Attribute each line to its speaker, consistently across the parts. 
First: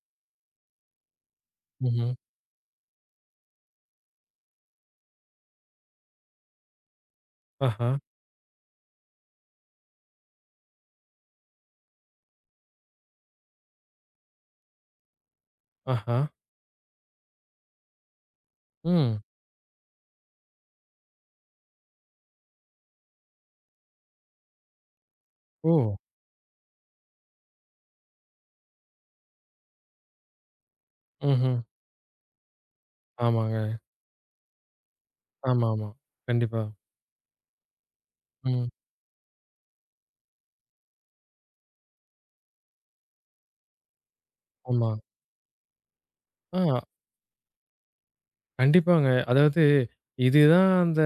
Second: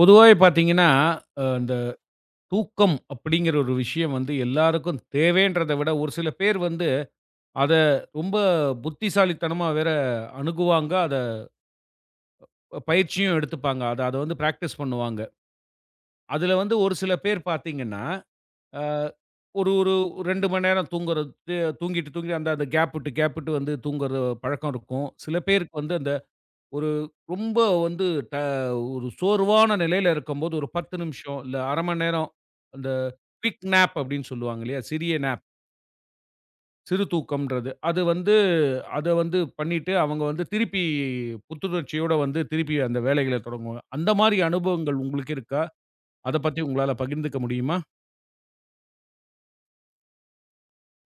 Speaker 1: பொதுவாவே பார்த்தீங்கன்னா, இந்த
Speaker 2: ம்ஹ்ம்.
Speaker 1: தூக்கம் அப்படிங்கிற ஒரு விஷயம் வந்து எல்லாருக்கும் தேவைன்றத விட, ஒரு சில பேர் வந்து அத
Speaker 2: ஆஹா,
Speaker 1: ரொம்ப புத்திசாலித்தனமா வேற அணுகுவாங்க. அத பயிற்சியும் எடுத்துப்பாங்க. அத அத வந்து பிராக்டிஸ் பண்ணுவாங்க.
Speaker 2: ஆஹா.
Speaker 1: அதுல வந்து ஒரு சில பேர் பார்த்தீங்கன்னா, அ
Speaker 2: ம்.
Speaker 1: ஒரு ஒரு 2 மணி நேரம் தூங்குறது தூங்கிட்டு தூங்கிட்டு அந்த அந்த கேப் விட்டு கேப் விட்டு வந்து தூங்குற பழக்கம் இருக்கும். சில பேருக்கு
Speaker 2: ஓ!
Speaker 1: வந்து ஒரு ரொம்ப வந்து ட ஒரு சோர்வான நிலையில இருக்கும்போது, ஒரு 10 நிமிஷம்,
Speaker 2: ம்ஹ்ம்.
Speaker 1: இல்ல 1/2 மணி நேரம், அந்த
Speaker 2: ஆமாங்க.
Speaker 1: குயிக் நேப் அப்படின்னு சொல்லுவாங்க இல்லையா? சிறிய நேப்.
Speaker 2: ஆமாமா. கண்டிப்பா.
Speaker 1: சிறு தூக்கம்ன்றது. அது வந்து
Speaker 2: ம்.
Speaker 1: அத வந்து பண்ணிட்டு, அவங்க வந்து திருப்பி புத்துணர்ச்சியோட வந்து திருப்பி அந்த வேலைகள தொடங்குவாங்க. அந்த மாரி
Speaker 2: ஆமா.
Speaker 1: அனுபவங்கள் உங்களுக்கு இருக்கா? அத
Speaker 2: ஆ
Speaker 1: பத்தி உங்களால பகிர்ந்துக்க முடியுமா?
Speaker 2: கண்டிப்பாங்க. அதாவது இதுதான் அந்த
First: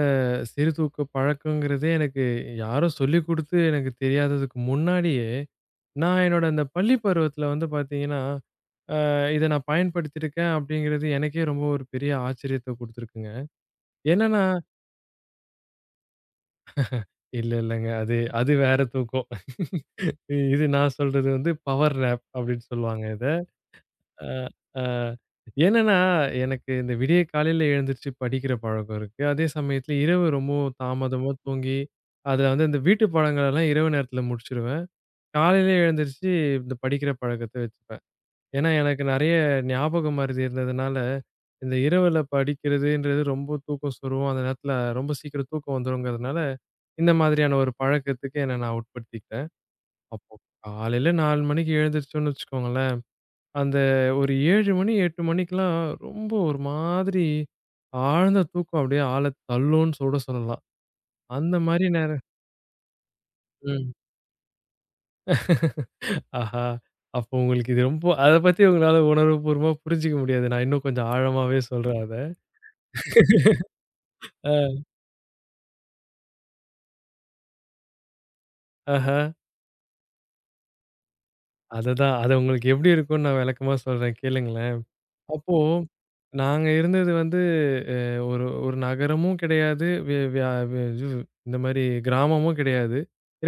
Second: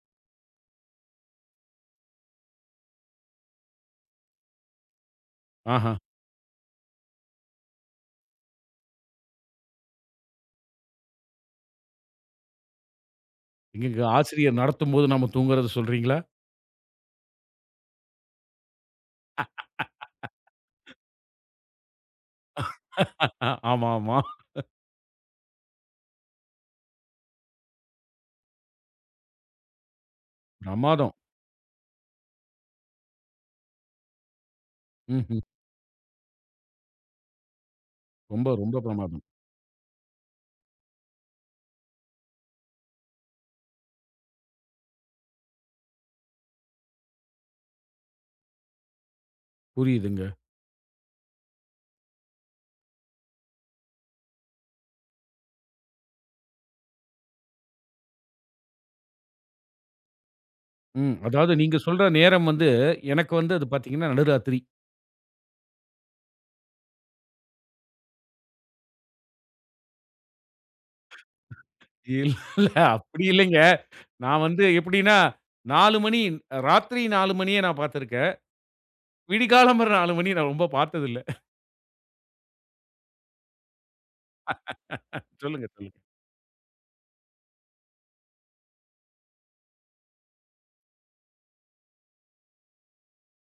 Speaker 2: சிறுதூக்க பழக்கங்கிறதே எனக்கு யாரோ சொல்லிக் குடுத்து எனக்கு தெரியாததுக்கு முன்னாடியே,
Speaker 1: ஆஹா!
Speaker 2: நான் என்னோட அந்த பள்ளி பருவத்தில வந்து பார்த்தீங்கன்னா, இத நான் பயன்படுத்தியிருக்கேன் அப்படிங்கிறது எனக்கே ரொம்ப ஒரு பெரிய ஆச்சரியத்த குடுத்துருக்குங்க.
Speaker 1: எங்கங்க
Speaker 2: என்னன்னா
Speaker 1: ஆசிரியர் நடத்தும்போது நம்ம தூங்குறத சொல்றீங்களா?
Speaker 2: இல்ல இல்லங்க. அது அது வேற தூக்கம். இது நான் சொல்றது வந்து பவர் நேப் அப்படின்னு சொல்லுவாங்க இத.
Speaker 1: ஆமா, ஆமா.
Speaker 2: அ, அ என்னன்னா, எனக்கு இந்த விடிய காலையில எழுந்திருச்சு படிக்கிற பழக்கம் இருக்கு. அதே சமயத்துல இரவு ரொம்பவும்
Speaker 1: பிரமாதம்.
Speaker 2: தாமதமா தூங்கி, அத வந்து இந்த வீட்டு பாடங்களெல்லாம் இரவு நேரத்துல முடிச்சுருவேன்.
Speaker 1: ம்ஹ்ம்.
Speaker 2: காலையில எழுந்திருச்சு இந்த படிக்கிற பழக்கத்த வச்சுப்பேன்.
Speaker 1: ரொம்ப,
Speaker 2: ஏன்னா,
Speaker 1: ரொம்ப
Speaker 2: எனக்கு
Speaker 1: பிரமாதம்.
Speaker 2: நெறைய ஞாபக மறதி இருந்ததுனால, இந்த இரவுல படிக்கிறதுன்றது ரொம்ப தூக்கம் சொருவும். அந்த நேரத்துல ரொம்ப சீக்கிரம் தூக்கம் வந்துருங்கிறதுனால, இந்த மாதிரியான ஒரு பழக்கத்துக்கு என்ன நான் உட்படுத்திக்கிட்டேன்.
Speaker 1: புரியுதுங்க.
Speaker 2: அப்போ காலையில 4 மணிக்கு எழுந்திரிச்சோம்னு வச்சுக்கோங்களேன். அந்த ஒரு 7 மணி, 8 மணிக்கெல்லாம் ரொம்ப ஒரு மாதிரி ஆழ்ந்த தூக்கம் அப்படியே ஆள தள்ளும்ன்னு கூட சொல்லலாம்.
Speaker 1: ம். அதாவது
Speaker 2: அந்த
Speaker 1: நீங்க
Speaker 2: மாரி
Speaker 1: சொல்ற
Speaker 2: நேரம்.
Speaker 1: நேரம் வந்து, எனக்கு வந்து அது
Speaker 2: ம்.
Speaker 1: பார்த்தீங்கன்னா நடுராத்திரி.
Speaker 2: ஆஹா! அப்போ உங்களுக்கு இது ரொம்ப அத பத்தி உங்களால உணர்வுபூர்வமா புரிஞ்சுக்க முடியாது. நான் இன்னும் கொஞ்சம் ஆழமாவே சொல்றேன் அத.
Speaker 1: இல்ல, அப்படி இல்லைங்க. நான் வந்து
Speaker 2: அ
Speaker 1: எப்படின்னா 4 மணி, ராத்திரி 4 மணிய நான் பார்த்துருக்கேன்.
Speaker 2: ஆஹா!
Speaker 1: விடிகாலம்பற 4 மணி நான் ரொம்ப பார்த்ததில்ல.
Speaker 2: அதுதான். அது உங்களுக்கு எப்படி இருக்கும்னு நான் விளக்கமா சொல்றேன் கேளுங்களேன். அப்போ
Speaker 1: சொல்லுங்க, சொல்லுங்க.
Speaker 2: நாங்க இருந்தது வந்து அ ஒரு ஒரு நகரமும் கிடையாது. வி வியா வி இது இந்த மாரி கிராமமும் கிடையாது.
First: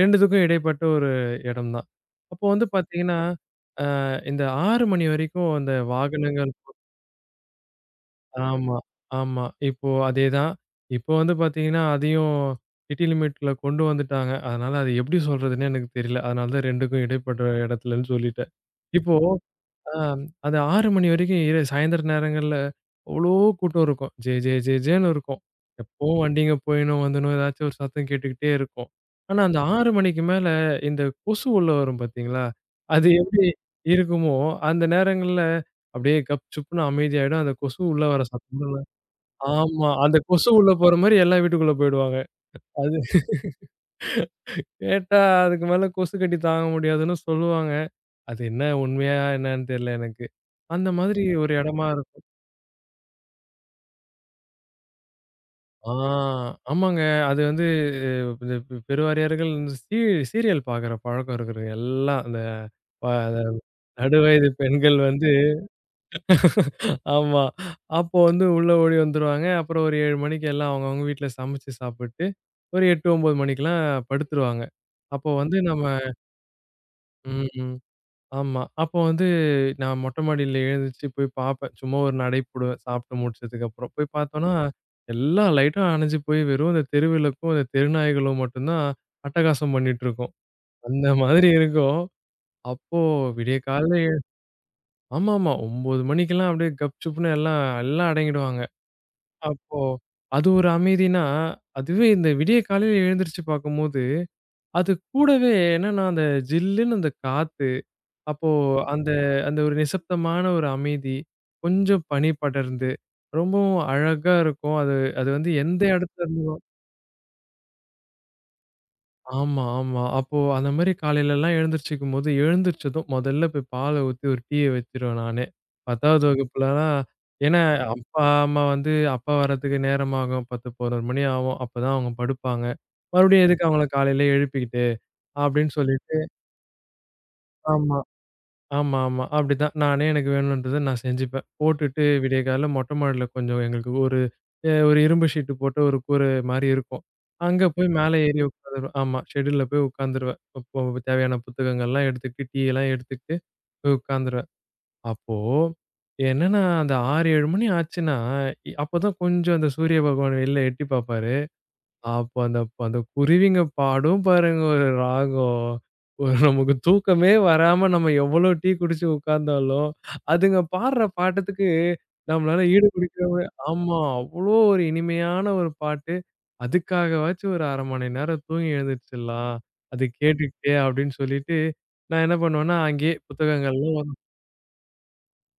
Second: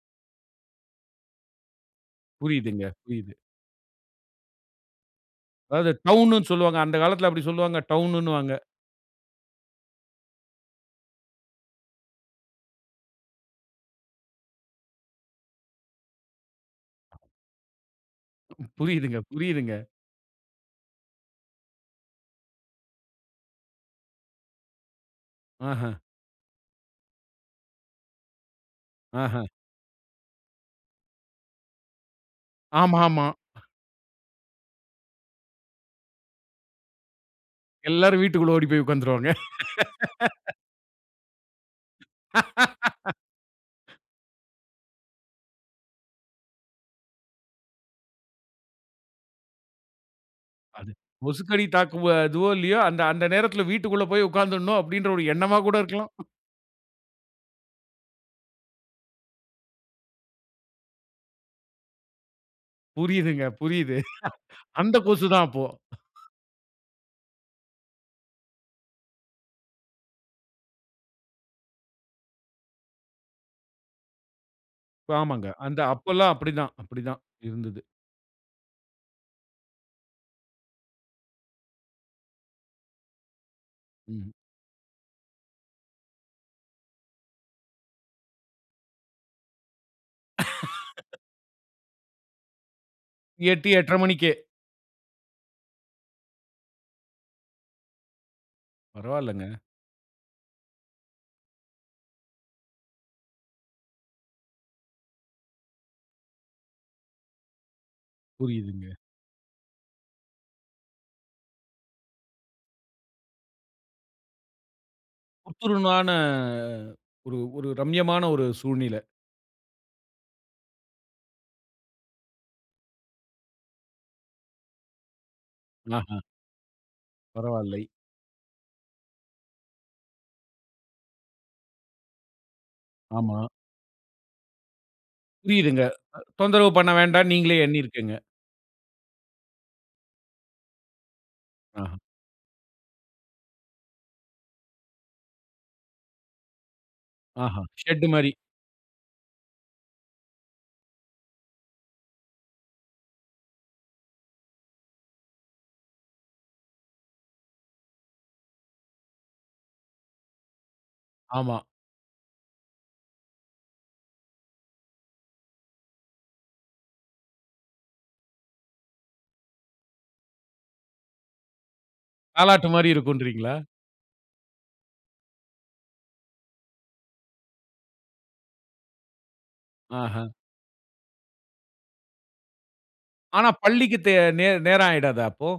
Speaker 2: 2த்துக்கும் இடைப்பட்ட ஒரு இடம் தான். அப்போ வந்து
Speaker 1: புரியுதுங்க,
Speaker 2: பார்த்தீங்கன்னா,
Speaker 1: புரியுது.
Speaker 2: அ இந்த 6 மணி வரைக்கும் அந்த
Speaker 1: அதாவது டவுனுன்னு
Speaker 2: வாகனங்கள்.
Speaker 1: சொல்லுவாங்க. அந்த காலத்தில அப்படி சொல்லுவாங்க. டவுனுன்னுவாங்க.
Speaker 2: ஆமா, ஆமா. இப்போ அதேதான். இப்போ வந்து பார்த்தீங்கன்னா, அதையும் சிட்டி லிமிட்ல கொண்டு வந்துட்டாங்க. அதனால அது எப்படி சொல்றதுன்னே எனக்கு தெரியல. அதனால தான் 2க்கும் இடைப்பட்ட இடத்துலன்னு சொல்லிட்டேன். இப்போ
Speaker 1: புரியுதுங்க, புரியுதுங்க.
Speaker 2: அ அது 6 மணி வரைக்கும் இரு சாயந்தர நேரங்கள்ல அவ்ளோ கூட்டம் இருக்கும். ஜே ஜே ஜே ஜேன்னு இருக்கும்.
Speaker 1: ஆஹ,
Speaker 2: எப்பவும் வண்டிங்க போயினும், வந்துனும் ஏதாச்சும் ஒரு சத்தம் கேட்டுக்கிட்டே இருக்கும். ஆனா,
Speaker 1: ஆஹ.
Speaker 2: அந்த 6 மணிக்கு மேல இந்த கொசு உள்ள வரும் பார்த்தீங்களா?
Speaker 1: ஆமா,
Speaker 2: அது
Speaker 1: ஆமா.
Speaker 2: எப்படி இருக்குமோ, அந்த நேரங்கள்ல அப்படியே கப் சுப்னு அமைதியாயிடும். அந்த கொசு உள்ள வர
Speaker 1: எல்லாரும் வீட்டுக்குள்ள ஓடி
Speaker 2: சத்தம்.
Speaker 1: போய் உட்காந்துருவாங்க.
Speaker 2: ஆமா. அந்த கொசு உள்ள போற மாரி எல்லா வீட்டுக்குள்ள போயிடுவாங்க. அது கேட்டா அதுக்கு மேல கொசு கடி தாங்க முடியாதுன்னு சொல்லுவாங்க. அது என்ன உண்மையா என்னன்னு தெரியல எனக்கு. அந்த
Speaker 1: அது
Speaker 2: மாதிரி ஒரு
Speaker 1: முசுக்கடி
Speaker 2: இடமா.
Speaker 1: தாக்குவ இதுவோ இல்லையோ, அந்த அந்த நேரத்தில வீட்டுக்குள்ள போய் உட்காந்துடணும் அப்படின்ற ஒரு எண்ணமா கூட
Speaker 2: ஆ
Speaker 1: இருக்கலாம்.
Speaker 2: ஆமாங்க. அது வந்து இந்த பெருவாரியார்கள் இந்த சீரியல் பார்க்குற பழக்கம் இருக்குதுங்க. எல்லாம் அந்த அந்த
Speaker 1: புரியுதுங்க, புரியுது.
Speaker 2: நடுவயது பெண்கள்
Speaker 1: அந்த
Speaker 2: வந்து
Speaker 1: கொசு தான் அப்போ.
Speaker 2: ஆமா. அப்போ வந்து உள்ள ஓடி வந்துருவாங்க. அப்புறம் ஒரு 7 மணிக்கு எல்லாம் அவங்கவங்க வீட்ல சமைச்சு சாப்பிட்டு, ஒரு 8, 9 மணிக்கெல்லாம் படுத்துருவாங்க. அப்போ
Speaker 1: ஆமாங்க.
Speaker 2: வந்து
Speaker 1: அந்த
Speaker 2: நம்ம.
Speaker 1: அப்பல்லாம் அப்படிதான், அப்படிதான்
Speaker 2: ம்.
Speaker 1: இருந்தது.
Speaker 2: ஆமா. அப்போ வந்து நான் மொட்டை மாடியில எழுந்திரிச்சு போய் பார்ப்பேன். சும்மா ஒரு நடை போடுவேன். சாப்பிட்டு முடிச்சதுக்கப்புறம். போய்
Speaker 1: ம்.
Speaker 2: பார்த்தோம்னா, எல்லா லைட்டும் அணைஞ்சு போய் வெறும் அந்த தெருவிளக்கும், அந்த தெருநாய்களும் மட்டும்தான் அட்டகாசம் பண்ணிட்டு இருக்கும். அந்த மாதிரி இருக்கும். அப்போ விடிய
Speaker 1: 8,
Speaker 2: காலையில
Speaker 1: 8:30 மணிக்கே.
Speaker 2: ஆமாமா. 9 மணிக்கெல்லாம் அப்படியே கப்சுப்புன்னு எல்லாம் எல்லாம் அடங்கிடுவாங்க.
Speaker 1: பரவால்லங்க.
Speaker 2: அப்போ அது ஒரு அமைதினா, அதுவே இந்த விடிய காலையில எழுந்திரிச்சு பார்க்கும்போது, அது கூடவே என்னன்னா அந்த ஜில்லுன்னு அந்த காத்து அப்போ
Speaker 1: புரியுதுங்க.
Speaker 2: அந்த அந்த ஒரு நிசப்தமான ஒரு அமைதி, கொஞ்சம் பனி படர்ந்து, ரொம்பவும் அழகா இருக்கும். அது அது வந்து எந்த
Speaker 1: புத்துருனான
Speaker 2: இடத்துல இருந்தும்.
Speaker 1: ஒரு ஒரு ரம்யமான ஒரு சூழ்நிலை.
Speaker 2: ஆமா, ஆமா. அப்போ அந்த மாரி காலையிலலாம் எழுந்திரிச்சுக்கும்போது, எழுந்திரிச்சதும் முதல்ல போய் பால ஊத்தி ஒரு டீய வச்சுருவேன் நானே.
Speaker 1: ஆஹா.
Speaker 2: 10வது வகுப்புலலாம் ஏன்னா
Speaker 1: பரவால்லை.
Speaker 2: அப்பா, அம்மா வந்து அப்பா வரதுக்கு நேரமாகும். 10, 11 மணி ஆகும். அப்பதான் அவங்க படுப்பாங்க.
Speaker 1: ஆமா.
Speaker 2: மறுபடியும் எதுக்கு அவங்கள காலையில எழுப்பிக்கிட்டு அப்படின்னு
Speaker 1: புரியுதுங்க.
Speaker 2: சொல்லிட்டு.
Speaker 1: தொந்தரவு பண்ண வேண்டாம்னு நீங்களே
Speaker 2: ஆமா.
Speaker 1: எண்ணியிருக்கீங்க.
Speaker 2: ஆமா, ஆமா. அப்படிதான். நானே எனக்கு வேணுன்றத நான் செஞ்சுப்பேன்.
Speaker 1: ஆஹா,
Speaker 2: போட்டுட்டு விடியகாலைல மொட்டை மாடில கொஞ்சம் எங்களுக்கு ஒரு ஒரு இரும்பு ஷீட் போட்ட ஒரு கூரை மாரி இருக்கும்.
Speaker 1: ஆஹா.
Speaker 2: அங்க போய்
Speaker 1: ஷெட்டு
Speaker 2: மேல சரி.
Speaker 1: மாரி.
Speaker 2: ஏறி உட்காந்துருவேன். ஆமா ஷெட்யூல்ல போய் உட்காந்துருவேன். அப்போ தேவையான புத்தகங்கள்லாம் எடுத்துக்கிட்டு, டீ எல்லாம் எடுத்துக்கிட்டு போய் உட்காந்துருவேன். அப்போ என்னன்னா அந்த 6, 7 மணி ஆச்சுன்னா, அப்பதான் கொஞ்சம் அந்த சூரிய பகவான் வெளில எட்டி பாப்பாரு.
Speaker 1: ஆமா.
Speaker 2: அப்ப அந்த அந்த குருவிங்க பாடும் பாருங்க ஒரு ராகம். ஒரு நமக்கு தூக்கமே வராம நம்ம எவ்வளோ டீ குடிச்சு உட்கார்ந்தாலும், அதுங்க பாடுற பாட்டத்துக்கு நம்மளால
Speaker 1: தாலாட்டு
Speaker 2: ஈடு
Speaker 1: மாரி
Speaker 2: குடுக்கவே.
Speaker 1: இருக்குன்றீங்களா?
Speaker 2: ஆமா. அவ்வளோ ஒரு இனிமையான ஒரு பாட்டு. அதுக்காகவாச்சும் ஒரு 1/2 மணி நேரம் தூங்கி எழுந்துருச்சுடலாம். அது
Speaker 1: ஆஹா.
Speaker 2: கேட்டுக்கிட்டே அப்படின்னு சொல்லிட்டு, நான் என்ன பண்ணுவேன்னா, அங்கேயே
Speaker 1: ஆனா பள்ளிக்கு
Speaker 2: புத்தகங்கள்லாம்.
Speaker 1: தே நே நேரம் ஆயிடாதா அப்போ?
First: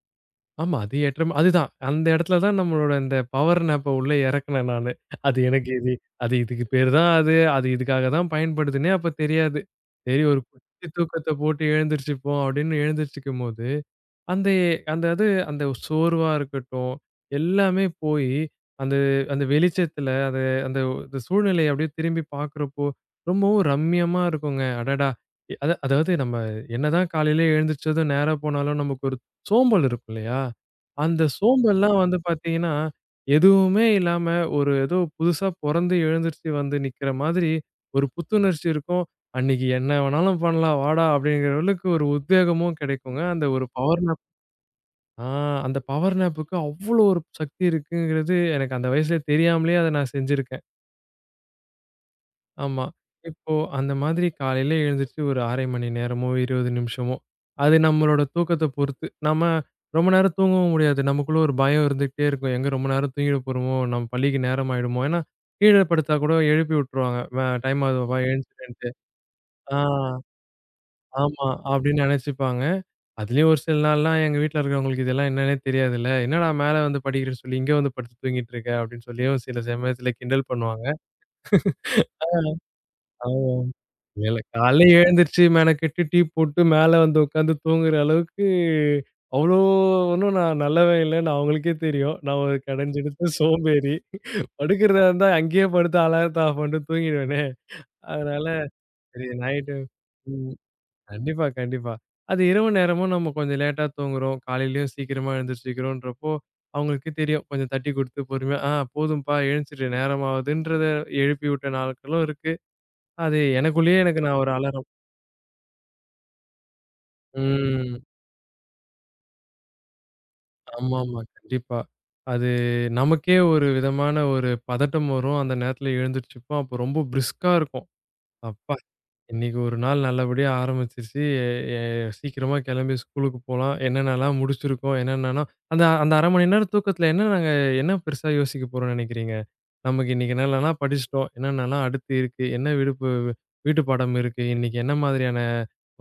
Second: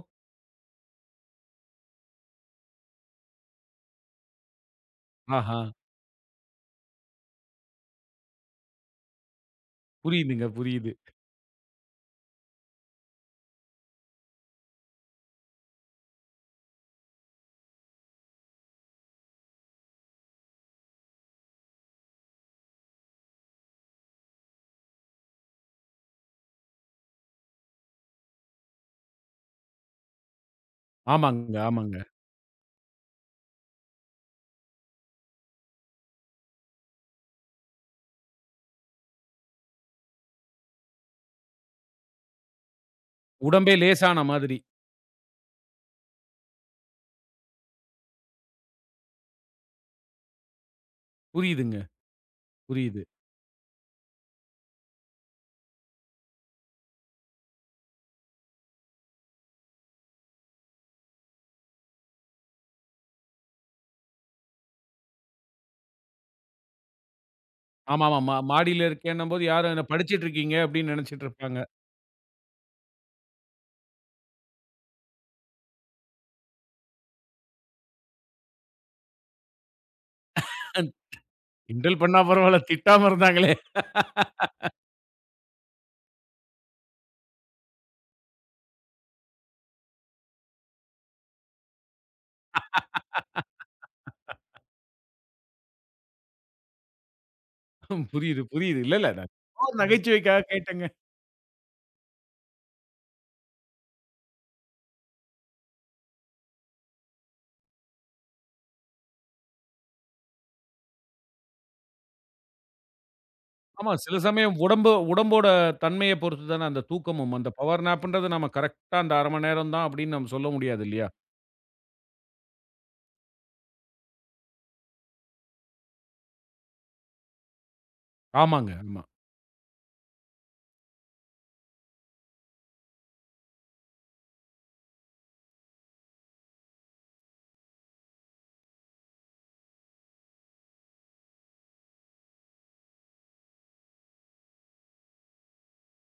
Speaker 2: ஆமா. அது ஏற்றம் அதுதான். அந்த இடத்துல தான் நம்மளோட இந்த பவர் நாப்ப உள்ள இறக்குனேன் நானு. அது
Speaker 1: ஆஹா.
Speaker 2: எனக்கு இது அது இதுக்கு பேரு தான் அது. அது இதுக்காக தான் பயன்படுதுன்னே அப்ப தெரியாது. சரி ஒரு
Speaker 1: புரியுதுங்க,
Speaker 2: குச்சி
Speaker 1: புரியுது.
Speaker 2: தூக்கத்த போட்டு எழுந்திரிச்சுப்போம் அப்படின்னு எழுந்திரிச்சுக்கும்போது அந்த அந்த அது அந்த சோர்வா இருக்கட்டும், எல்லாமே போயி, அந்த அந்த வெளிச்சத்துல அது அந்த அந்த சூழ்நிலைய அப்படியே திரும்பி பார்க்குறப்போ, ரொம்பவும் ரம்மியமா இருக்குங்க. அடடா! அத அதாவது நம்ம என்னதான் காலையில எழுந்திரிச்சதும் நேரா போனாலும் நமக்கு ஒரு சோம்பல் இருக்கும் இல்லையா? அந்த
Speaker 1: ஆமாங்க, ஆமாங்க.
Speaker 2: சோம்பல்லாம் வந்து பார்த்தீங்கன்னா, எதுவுமே இல்லாம ஒரு ஏதோ புதுசா பொறந்து எழுந்திரிச்சு வந்து நிக்கிற மாதிரி ஒரு புத்துணர்ச்சி இருக்கும். அன்னைக்கு என்ன வேணாலும் பண்ணலாம் வாடா! அப்படிங்கிற அளவுக்கு ஒரு உத்வேகமும் கிடைக்குங்க. அந்த ஒரு
Speaker 1: உடம்பே
Speaker 2: பவர்
Speaker 1: லேசான மாதிரி.
Speaker 2: ஆ அந்த பவர் நேப்புக்கு அவ்ளோ ஒரு சக்தி இருக்குங்கிறது எனக்கு அந்த வயசுல தெரியாமலே அத நான் செஞ்சிருக்கேன்.
Speaker 1: புரியுதுங்க,
Speaker 2: ஆமா.
Speaker 1: புரியுது.
Speaker 2: இப்போ அந்த மாதிரி காலையில எழுந்திரிச்சு ஒரு 1/2 மணி நேரமோ, 20 நிமிஷமோ, அது நம்மளோட தூக்கத்த பொறுத்து. நம்ம ரொம்ப நேரம் தூங்கவும் முடியாது. நமக்குள்ள ஒரு பயம் இருந்துகிட்டே இருக்கும். எங்க ரொம்ப நேரம் தூங்கிட போறோமோ, நம்ம பள்ளிக்கு நேரம் ஆயிடுமோ! ஏன்னா, கீழ படுத்தா கூட எழுப்பி விட்டுருவாங்க. "வே டைம் ஆகுதுப்பா
Speaker 1: ஆமாமா.
Speaker 2: எழுந்திரிச்சிடுன்ட்டு."
Speaker 1: மாடியில இருக்கேன்னும்போது, யாரும்
Speaker 2: ஆ,
Speaker 1: என்ன படிச்சிட்டு இருக்கீங்க அப்படின்னு நினைச்சிட்டு
Speaker 2: ஆமா.
Speaker 1: இருப்பாங்க.
Speaker 2: அப்படின்னு நினைச்சுப்பாங்க. அதுலயும் ஒரு சில நாள்லாம் எங்க வீட்ல இருக்கிறவங்களுக்கு இதெல்லாம் என்னன்னே தெரியாதுல்ல. "என்னடா மேல வந்து படிக்கிறேன்னு சொல்லி, இங்க வந்து படுத்து தூங்கிட்டு இருக்க" அப்படின்னு சொல்லியும் சில சமயத்துல கிண்டல் பண்ணுவாங்க.
Speaker 1: கிண்டல் பண்ணா
Speaker 2: ஆ
Speaker 1: பரவால்ல, திட்டாம இருந்தாங்களே.
Speaker 2: ஆமா. இல்லல்ல. காலைல எழுந்திருச்சு மெனக்கெட்டு டீ போட்டு மேல வந்து உட்காந்து தூங்குற அளவுக்கு அவ்ளோ ஒண்ணும் நான் நல்லவன் இல்லன்னு அவங்களுக்கே தெரியும். நான் ஒரு கடைஞ்செடுத்த சோம்பேறி. படுக்கிறதா இருந்தா அங்கேயே படுத்து அலாரத்த ஆஃப் பண்ணிட்டு தூங்கிடுவேனே.
Speaker 1: புரியுது,
Speaker 2: அதனால
Speaker 1: புரியுது. இல்ல, இல்ல.
Speaker 2: சரி
Speaker 1: நான் சும்மா
Speaker 2: நைட்டு.
Speaker 1: ஒரு நகைச்சுவைக்காக
Speaker 2: ம்.
Speaker 1: கேட்டேங்க.
Speaker 2: கண்டிப்பா, கண்டிப்பா. அது இரவு நேரமும் நம்ம கொஞ்சம் லேட்டா தூங்குறோம். காலையிலயும் சீக்கிரமா எழுந்திரிச்சுக்கிறோன்றப்போ, அவங்களுக்கு தெரியும். கொஞ்சம் தட்டி குடுத்து பொறுமையா, "ஆ போதும்பா எழுந்திரிச்சிடு நேரமாகுதுன்றத" எழுப்பி விட்ட நாட்களும் இருக்கு. அது
Speaker 1: ஆமா,
Speaker 2: எனக்குள்ளேயே
Speaker 1: சில
Speaker 2: எனக்கு நான் ஒரு
Speaker 1: சமயம்
Speaker 2: அலாரம்.
Speaker 1: உடம்பு உடம்போட தன்மைய பொறுத்து தானே அந்த தூக்கமும். அந்த பவர்
Speaker 2: ம்.
Speaker 1: நாப்ன்றது நம்ம கரெக்ட்டா அந்த 1/2 மணி நேரம் தான் அப்படின்னு நம்ம சொல்ல முடியாது இல்லையா?
Speaker 2: ஆமாமா. கண்டிப்பா. அது நமக்கே ஒரு விதமான ஒரு பதட்டம் வரும். அந்த நேரத்துல எழுந்திரிச்சுப்போம். அப்போ ரொம்ப பிரிஸ்கா இருக்கும்.
Speaker 1: ஆமாங்க,
Speaker 2: அப்பா!
Speaker 1: ஆமா.
Speaker 2: இன்னைக்கு ஒரு நாள் நல்லபடியா ஆரம்பிச்சுருச்சு. எ சீக்கிரமா கிளம்பி ஸ்கூலுக்கு போலாம். என்னென்னலாம் முடிச்சிருக்கோம்? என்னென்னலாம் அந்த அந்த 1/2 மணி நேரம் தூக்கத்துல என்ன நாங்க என்ன பெருசா யோசிக்க போறோம்னு நினைக்கிறீங்க? நமக்கு இன்னைக்கு என்னென்னலாம் படிச்சுட்டோம்? என்னென்னலாம் அடுத்து இருக்கு? என்ன விடுப்பு வீட்டு பாடம் இருக்கு? இன்னைக்கு என்ன மாதிரியான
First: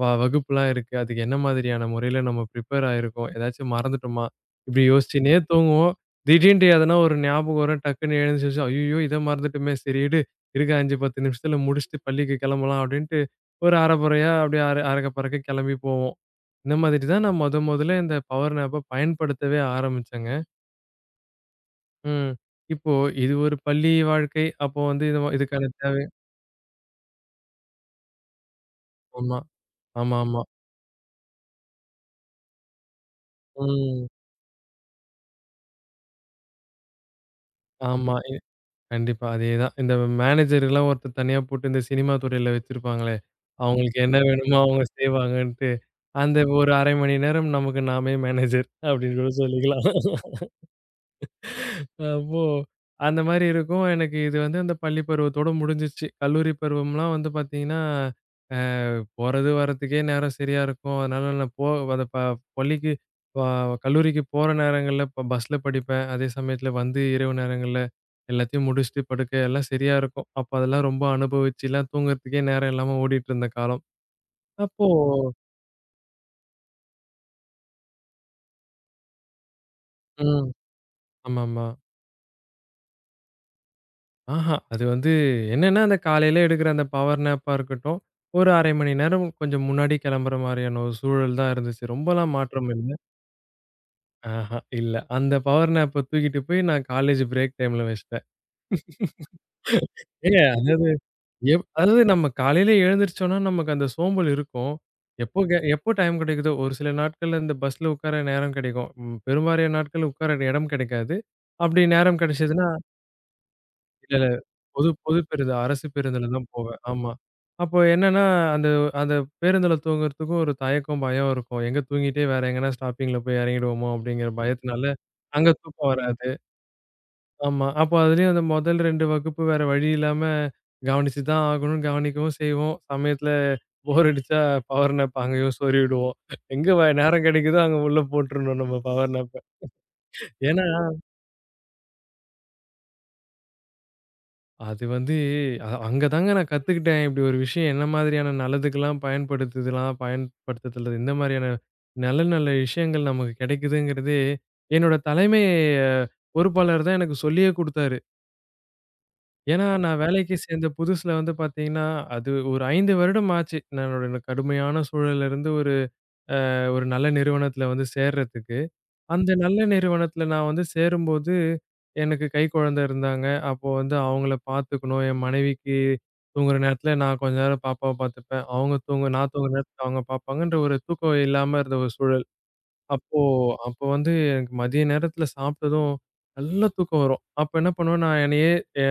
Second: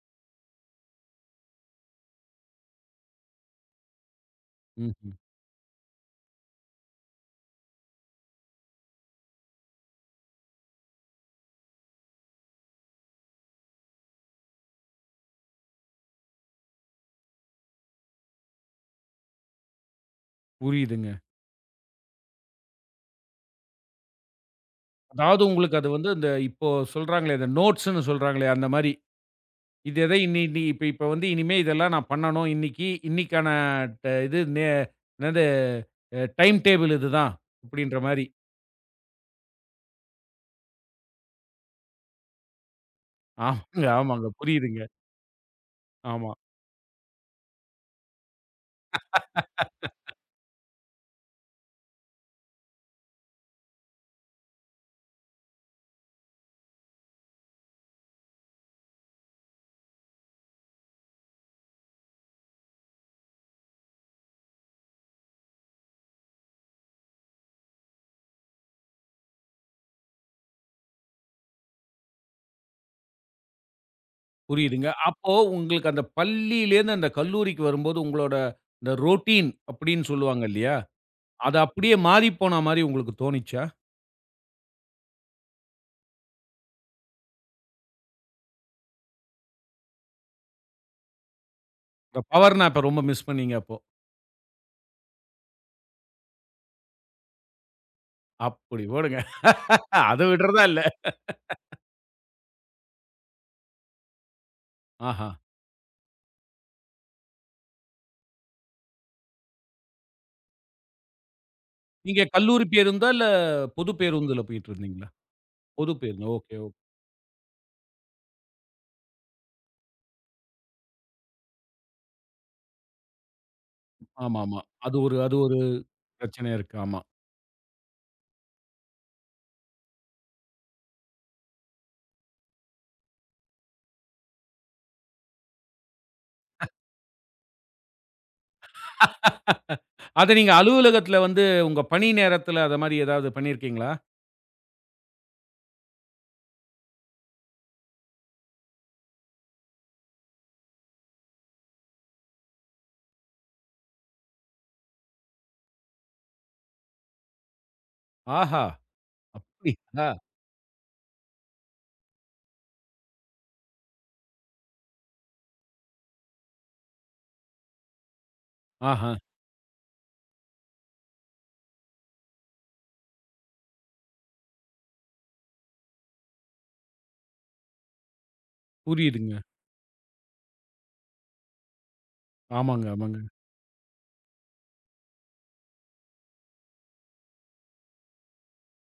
Speaker 2: வகுப்புலாம் இருக்கு? அதுக்கு என்ன மாதிரியான முறையில நம்ம ப்ரிப்பேர் ஆயிருக்கோம்? ஏதாச்சும் மறந்துட்டோமா? இப்படி
Speaker 1: ம்ஹ்ம்.
Speaker 2: யோசிச்சுன்னே தூங்குவோம். திடீர்ன்ட்டு எதனா ஒரு ஞாபகம் வரும். டக்குன்னு எழுந்துச்சு, ஐய்யயோ! இத மறந்துட்டோமே! சரி இருக்க 5, 10 நிமிஷத்துல முடிச்சுட்டு பள்ளிக்கு கிளம்பலாம் அப்படின்ட்டு, ஒரு அரை குறையா அப்படியே அரக்க பறக்க கிளம்பி போவோம். இந்த மாதிரி தான் நான் மொதல்ல இந்த பவர் நாப்ப பயன்படுத்தவே ஆரம்பிச்சேங்க.
Speaker 1: புரியுதுங்க.
Speaker 2: ம். இப்போ இது ஒரு பள்ளி வாழ்க்கை. அப்போ வந்து இது
Speaker 1: அதாவது
Speaker 2: இதுக்கான
Speaker 1: உங்களுக்கு அது
Speaker 2: தேவை.
Speaker 1: வந்து இந்த இப்போ சொல்றாங்களே, இந்த நோட்ஸ்ன்னு சொல்றாங்களே, அந்த மாரி.
Speaker 2: ஆமா.
Speaker 1: இது எதை
Speaker 2: ஆமாமா.
Speaker 1: இன்னி இன்னி இப்ப இப்ப வந்து இனிமே இதெல்லாம் நான் பண்ணணும். இன்னைக்கு, இன்னைக்கான
Speaker 2: ம்.
Speaker 1: ட இது நே அ டைம் டேபிள் இதுதான். அப்படின்ற
Speaker 2: ஆமா.
Speaker 1: மாரி.
Speaker 2: கண்டிப்பா. அதேதான். இந்த மேனேஜர்லாம் ஒருத்தர் தனியா போட்டு இந்த சினிமா துறையில வச்சிருப்பாங்களே,
Speaker 1: ஆமாங்க,
Speaker 2: அவங்களுக்கு என்ன
Speaker 1: ஆமாங்க.
Speaker 2: வேணுமோ
Speaker 1: புரியுதுங்க.
Speaker 2: அவங்க செய்வாங்கன்ட்டு,
Speaker 1: ஆமா.
Speaker 2: அந்த ஒரு 1/2 மணி நேரம் நமக்கு நாமே மேனேஜர் அப்படின்னு கூட சொல்லிக்கலாம். அ ஓ! அந்த மாரி இருக்கும். எனக்கு இது வந்து அந்த பள்ளி பருவத்தோட முடிஞ்சிருச்சு. கல்லூரி பருவம்லாம் வந்து பார்த்தீங்கன்னா, அ போறது வரதுக்கே நேரம் சரியா இருக்கும். அதனால நான் அந்த பள்ளிக்கு அ கல்லூரிக்கு போற நேரங்கள்ல இப்ப பஸ்ல படிப்பேன். அதே சமயத்துல வந்து இரவு நேரங்கள்ல எல்லாத்தையும் முடிச்சுட்டு படுக்க எல்லாம் சரியா இருக்கும். அப்ப அதெல்லாம் ரொம்ப அனுபவிச்சுலாம் தூங்குறதுக்கே நேரம் இல்லாம ஓடிட்டு இருந்த காலம். அப்போ.
Speaker 1: புரியுதுங்க. அப்போ உங்களுக்கு அந்த பள்ளியிலேருந்து அந்த கல்லூரிக்கு வரும்போது உங்களோட இந்த ரொட்டீன் அப்படின்னு சொல்லுவாங்க
Speaker 2: ம்.
Speaker 1: இல்லையா? அது
Speaker 2: ஆமாமா.
Speaker 1: அப்படியே மாறிப்போன மாரி உங்களுக்கு தோணிச்சா?
Speaker 2: ஆஹா. அது வந்து என்னன்னா, அந்த காலையில எடுக்கிற அந்த பவர் நேப்பா இருக்கட்டும், ஒரு 1/2 மணி நேரம் கொஞ்சம் முன்னாடி கிளம்புற மாரியான ஒரு சூழல் தான் இருந்துச்சு.
Speaker 1: இந்த
Speaker 2: ரொம்பலாம்
Speaker 1: பவர்
Speaker 2: மாற்றம்
Speaker 1: நாப்ப
Speaker 2: இல்ல.
Speaker 1: ரொம்ப மிஸ் பண்ணீங்க அப்போ.
Speaker 2: ஆஹா இல்ல. அந்த பவர் நேப்ப தூக்கிட்டு போய் நான் காலேஜ் பிரேக் டைம்ல வச்சுட்டேன்.
Speaker 1: அப்படி ஓடுங்க. அத
Speaker 2: ஏங்க
Speaker 1: விடுறதா இல்ல.
Speaker 2: அதாவது அதாவது நம்ம காலையில எழுந்திரிச்சோம்னா, நமக்கு அந்த சோம்பல் இருக்கும்.
Speaker 1: ஆஹா.
Speaker 2: எப்போ டைம் கிடைக்குதோ, ஒரு சில நாட்கள்ல இந்த பஸ்ல உட்கார நேரம் கிடைக்கும். ம் பெரும்பாலான நாட்கள் உட்கார இடம் கிடைக்காது. அப்படி நேரம்
Speaker 1: நீங்க கல்லூரி
Speaker 2: கிடைச்சதுன்னா
Speaker 1: பேருந்தா? இல்ல, பொது
Speaker 2: இல்ல, இல்ல.
Speaker 1: பேருந்துல போயிட்டு
Speaker 2: பொது
Speaker 1: இருந்தீங்களா?
Speaker 2: பொது பேருந்து. அரசு
Speaker 1: பொது
Speaker 2: பேருந்துல
Speaker 1: பேருந்து.
Speaker 2: தான்
Speaker 1: ஓகே, ஓகே.
Speaker 2: போவேன். ஆமா. அப்போ என்னன்னா, அந்த அந்த பேருந்துல தூங்குறதுக்கும் ஒரு தயக்கம், பயம் இருக்கும். எங்க தூங்கிட்டே வேற எங்கனா ஸ்டாப்பிங்ல போய் இறங்கிடுவோமோ அப்படிங்கிற
Speaker 1: ஆமாமா.
Speaker 2: பயத்தினால,
Speaker 1: அது
Speaker 2: அங்க
Speaker 1: ஒரு
Speaker 2: தூக்கம் வராது.
Speaker 1: பிரச்சனை இருக்கு. ஆமா.
Speaker 2: ஆமா. அப்போ அதுலயும் அந்த முதல் 2 வகுப்பு வேற வழி இல்லாம கவனிச்சு தான் ஆகணும். கவனிக்கவும் செய்வோம். சமயத்துல போர் அடிச்சா பவர் நேப் அங்கேயும் சொருவிடுவோம். எங்க நேரம் கிடைக்குதோ அங்க உள்ள போட்டுறணும் நம்ம பவர் நேப்ப.
Speaker 1: அத நீங்க
Speaker 2: ஏன்னா
Speaker 1: அலுவலகத்துல வந்து உங்க பணி நேரத்துல அத மாரி ஏதாவது பண்ணியிருக்கீங்களா?
Speaker 2: அது வந்து அங்க தாங்க நான் கத்துக்கிட்டேன். இப்படி ஒரு விஷயம் என்ன மாதிரியான நல்லதுக்கெல்லாம் பயன்படுத்துதலாம், பயன்படுத்துதல் இந்த மாதிரியான நல்ல நல்ல விஷயங்கள் நமக்கு கிடைக்குதுங்கிறது, என்னோட தலைமை அஹ், பொறுப்பாளர் தான் எனக்கு சொல்லியே குடுத்தாரு.
Speaker 1: ஆஹா!
Speaker 2: ஏன்னா நான்
Speaker 1: அப்படிங்களா?
Speaker 2: வேலைக்கு சேர்ந்த புதுசுல வந்து பார்த்தீங்கன்னா, அது ஒரு 5 வருடம் ஆச்சு. நான் என்னோட கடுமையான சூழல்ல இருந்து ஒரு ஒரு நல்ல நிறுவனத்துல வந்து சேர்றதுக்கு.
Speaker 1: ஆஹா!
Speaker 2: அந்த நல்ல நிறுவனத்துல நான் வந்து சேரும்போது, எனக்கு கைக்குழந்தை இருந்தாங்க. அப்போ வந்து அவங்கள பார்த்துக்கணும். என் மனைவிக்கு தூங்குற நேரத்துல நான் கொஞ்ச நேரம் பாப்பாவ பார்த்துப்பேன். அவங்க தூங்க நான்
Speaker 1: புரியுதுங்க.
Speaker 2: தூங்குற நேரத்துல அவங்க பார்ப்பாங்கன்ற ஒரு தூக்கம் இல்லாம இருந்த ஒரு சூழல்.
Speaker 1: ஆமாங்க, ஆமாங்க.
Speaker 2: அப்போ அப்போ வந்து எனக்கு மதிய நேரத்துல சாப்பிட்டதும் நல்ல தூக்கம் வரும். அப்ப என்ன பண்ணுவேன், நான் என்னையே அ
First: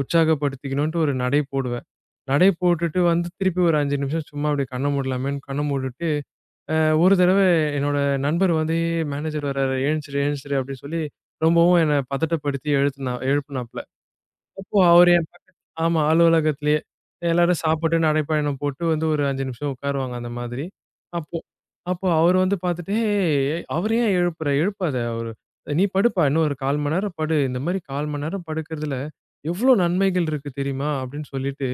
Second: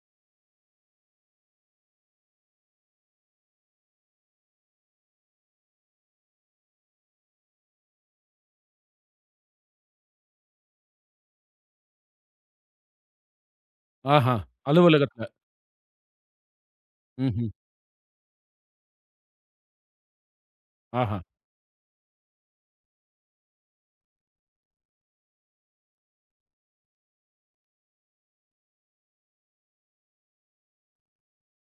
Speaker 2: உற்சாகப்படுத்திக்கணுன்ட்டு ஒரு நடை போடுவேன். நடை போட்டுட்டு வந்து திருப்பி ஒரு 5 நிமிஷம் சும்மா அப்படியே கண்ண மூடலாமேன்னு கண்ண மூடிட்டு அ ஒரு தடவ என்னோட நண்பர் வந்து மேனேஜர் வராரு, "எழுந்திரு, எழுந்திரு" அப்படின்னு சொல்லி ரொம்பவும் என்ன பதட்டப்படுத்தி எழுத்துனா எழுப்புனாப்ல.
Speaker 1: ஆஹா!
Speaker 2: அப்போ அவரு என்
Speaker 1: அலுவலகத்துல.
Speaker 2: பக்கத்து. ஆமா அலுவலகத்திலேயே.
Speaker 1: ம்ஹ்ம்.
Speaker 2: எல்லாரும் சாப்பிட்டு நடைப்பயணம் போட்டு வந்து ஒரு 5 நிமிஷம் உட்காருவாங்க அந்த மாதிரி.
Speaker 1: ஆஹா!
Speaker 2: அப்போ அப்போ அவரு வந்து பார்த்துட்டு, "ஏய் அவர ஏன் எழுப்புற? எழுப்பாத அவரு. நீ படுப்பா. இன்னும் ஒரு 1/4 மணி நேரம் படு. இந்த மாரி 1/4 மணி நேரம் படுக்கிறதுல எவ்ளோ நன்மைகள் இருக்கு தெரியுமா?" அப்படின்னு சொல்லிட்டு,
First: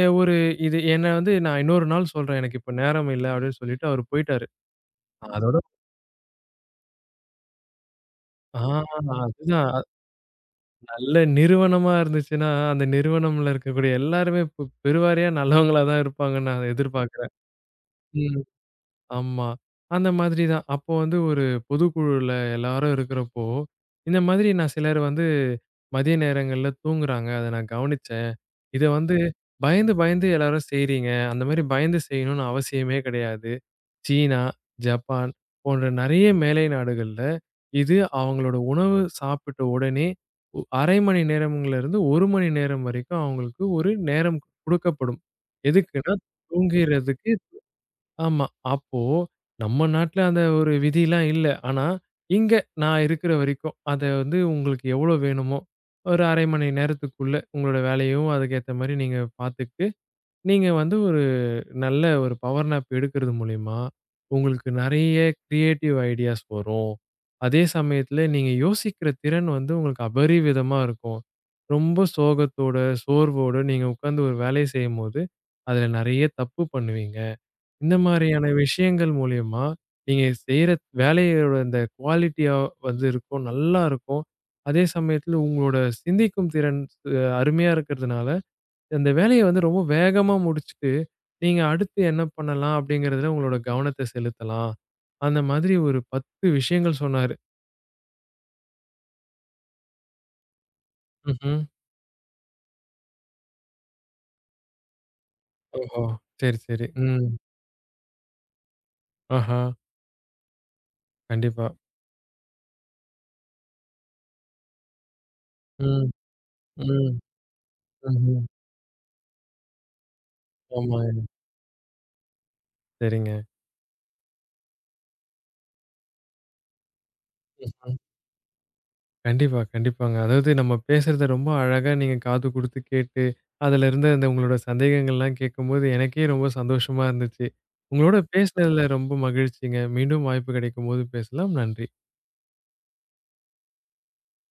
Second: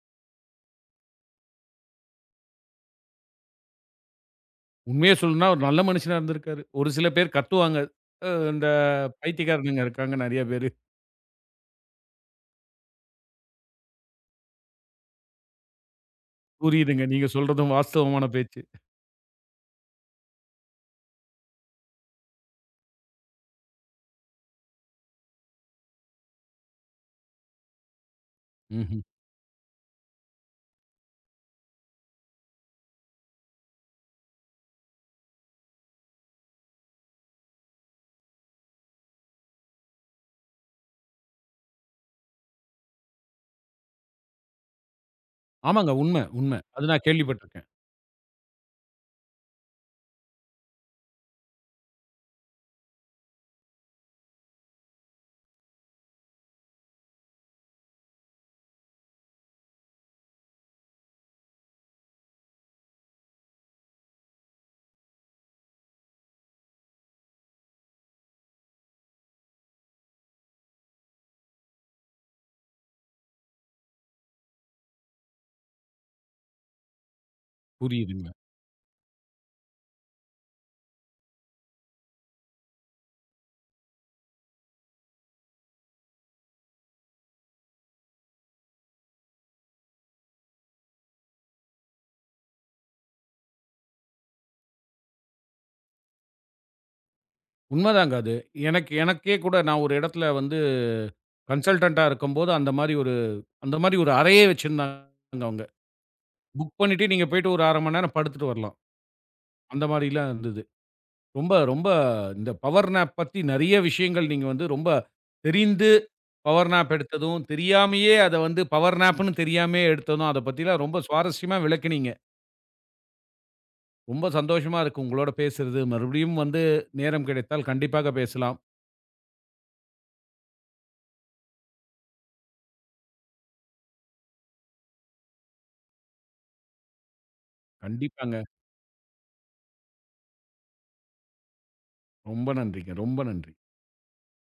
Speaker 2: ஒரு இது என்ன வந்து நான் இன்னொரு நாள் சொல்றேன். எனக்கு இப்ப நேரம் இல்ல அப்படின்னு சொல்லிட்டு அவரு போயிட்டாரு.
Speaker 1: உண்மைய சொல்லணும்னா
Speaker 2: அதோட
Speaker 1: ஒரு நல்ல மனுஷனா இருந்திருக்காரு. ஒரு சில பேர் கத்துவாங்க.
Speaker 2: ஆ
Speaker 1: இந்த
Speaker 2: அதுதான்.
Speaker 1: பைத்தியக்காரனுங்க இருக்காங்க நெறைய பேரு.
Speaker 2: நல்ல நிறுவனமா இருந்துச்சுன்னா, அந்த நிறுவனம்ல இருக்கக்கூடிய எல்லாருமே பெருவாரியா நல்லவங்களா தான் இருப்பாங்கன்னு நான்
Speaker 1: புரியுதுங்க. நீங்க
Speaker 2: எதிர்பார்க்கிறேன்.
Speaker 1: சொல்றதும் வாஸ்தவமான
Speaker 2: ம்.
Speaker 1: பேச்சு.
Speaker 2: ஆமா. அந்த மாதிரி தான். அப்போ வந்து ஒரு பொதுக்குழுல எல்லாரும் இருக்கிறப்போ, இந்த மாதிரி நான் சிலர் வந்து மதிய நேரங்கள்ல தூங்குறாங்க. அத நான் கவனிச்சேன். இத
Speaker 1: ம்ஹ்ம்.
Speaker 2: வந்து பயந்து பயந்து எல்லாரும் செய்றீங்க. அந்த மாரி பயந்து செய்யணும்னு அவசியமே கிடையாது. சீனா, ஜப்பான் போன்ற நெறைய மேலை நாடுகள்ல, இது அவங்களோட உணவு சாப்பிட்ட உடனே 1/2 மணி நேரம்ங்கலேருந்து 1 மணி நேரம் வரைக்கும் அவங்களுக்கு ஒரு நேரம் குடுக்கப்படும்.
Speaker 1: ஆமாங்க.
Speaker 2: எதுக்குன்னா,
Speaker 1: உண்ம, உண்ம. அது நான்
Speaker 2: தூங்கிறதுக்கு.
Speaker 1: கேள்விப்பட்டுருக்கேன்.
Speaker 2: ஆமா. அப்போ நம்ம நாட்ல அந்த ஒரு விதிலாம் இல்ல. ஆனா, இங்க நான் இருக்கிற வரைக்கும் அத வந்து உங்களுக்கு எவ்வளோ வேணுமோ, ஒரு 1/2 மணி நேரத்துக்குள்ள உங்களோட வேலையும் அதுக்கேத்த மாரி நீங்க பார்த்துக்கிட்டு, நீங்க வந்து ஒரு நல்ல ஒரு பவர் நாப் எடுக்கிறது மூலியமா, உங்களுக்கு நெறைய கிரியேட்டிவ் ஐடியாஸ் வரும். அதே சமயத்துல நீங்க யோசிக்கிற திறன் வந்து உங்களுக்கு அபரிவிதமா இருக்கும். ரொம்ப சோகத்தோட, சோர்வோட நீங்க உட்கார்ந்து ஒரு வேலைய செய்யும்போது, அதுல நெறைய தப்பு பண்ணுவீங்க. இந்த
Speaker 1: புரியுதுங்க.
Speaker 2: மாரியான விஷயங்கள் மூலியமா, நீங்க செய்ற வேலையோட அந்த குவாலிட்டியா வந்து இருக்கும். நல்லா இருக்கும். அதே சமயத்துல உங்களோட சிந்திக்கும் திறன் அருமையா இருக்கிறதுனால, அந்த வேலைய வந்து ரொம்ப வேகமா முடிச்சுட்டு நீங்க அடுத்து என்ன பண்ணலாம் அப்படிங்கிறதுல உங்களோட கவனத்த செலுத்தலாம். அந்த மாதிரி ஒரு 10 விஷயங்கள் சொன்னாரு.
Speaker 1: உண்மதாங்க அது. எனக்கே கூட நான் ஒரு இடத்துல வந்து
Speaker 2: ம்ஹ்ம்.
Speaker 1: கன்சல்டன்ட்டா இருக்கும்போது அந்த மாரி ஒரு அறையே வச்சிருந்தாங்க அவங்க.
Speaker 2: ஓஹோ! சரி,
Speaker 1: புக்
Speaker 2: சரி.
Speaker 1: பண்ணிட்டு நீங்க
Speaker 2: ம்.
Speaker 1: போயிட்டு ஒரு 1/2 மணி நேரம் படுத்துட்டு வரலாம்.
Speaker 2: ஆஹா!
Speaker 1: அந்த மாரிலாம் இருந்தது. ரொம்ப
Speaker 2: கண்டிப்பா.
Speaker 1: ரொம்ப இந்த பவர் நேப் பத்தி நெறைய விஷயங்கள் நீங்க வந்து ரொம்ப தெரிந்து
Speaker 2: ம்,
Speaker 1: பவர் நேப்
Speaker 2: ம்,
Speaker 1: எடுத்ததும், தெரியாமயே அத
Speaker 2: ம்ஹ்ம்.
Speaker 1: வந்து பவர் நேப்ன்னு தெரியாமயே எடுத்ததும், அத பத்திலாம் ரொம்ப
Speaker 2: ஆமாங்க.
Speaker 1: சுவாரஸ்யமா விளக்குனீங்க.
Speaker 2: சரிங்க.
Speaker 1: ரொம்ப சந்தோஷமா இருக்கு உங்களோட பேசுறது. மறுபடியும் வந்து நேரம் கிடைத்தால்
Speaker 2: ம்ஹ்ம்.
Speaker 1: கண்டிப்பாக பேசலாம்.
Speaker 2: கண்டிப்பா, கண்டிப்பாங்க. அதாவது நம்ம பேசுறத ரொம்ப அழகா நீங்க காது குடுத்து கேட்டு, அதுல இருந்த அந்த உங்களோட சந்தேகங்கள்லாம் கேட்கும்போது எனக்கே ரொம்ப சந்தோஷமா இருந்துச்சு. உங்களோட
Speaker 1: கண்டிப்பாங்க.
Speaker 2: பேசுனதுல ரொம்ப மகிழ்ச்சிங்க. மீண்டும் வாய்ப்பு கிடைக்கும்போது பேசலாம். நன்றி.
Speaker 1: ரொம்ப நன்றிங்க. ரொம்ப நன்றி.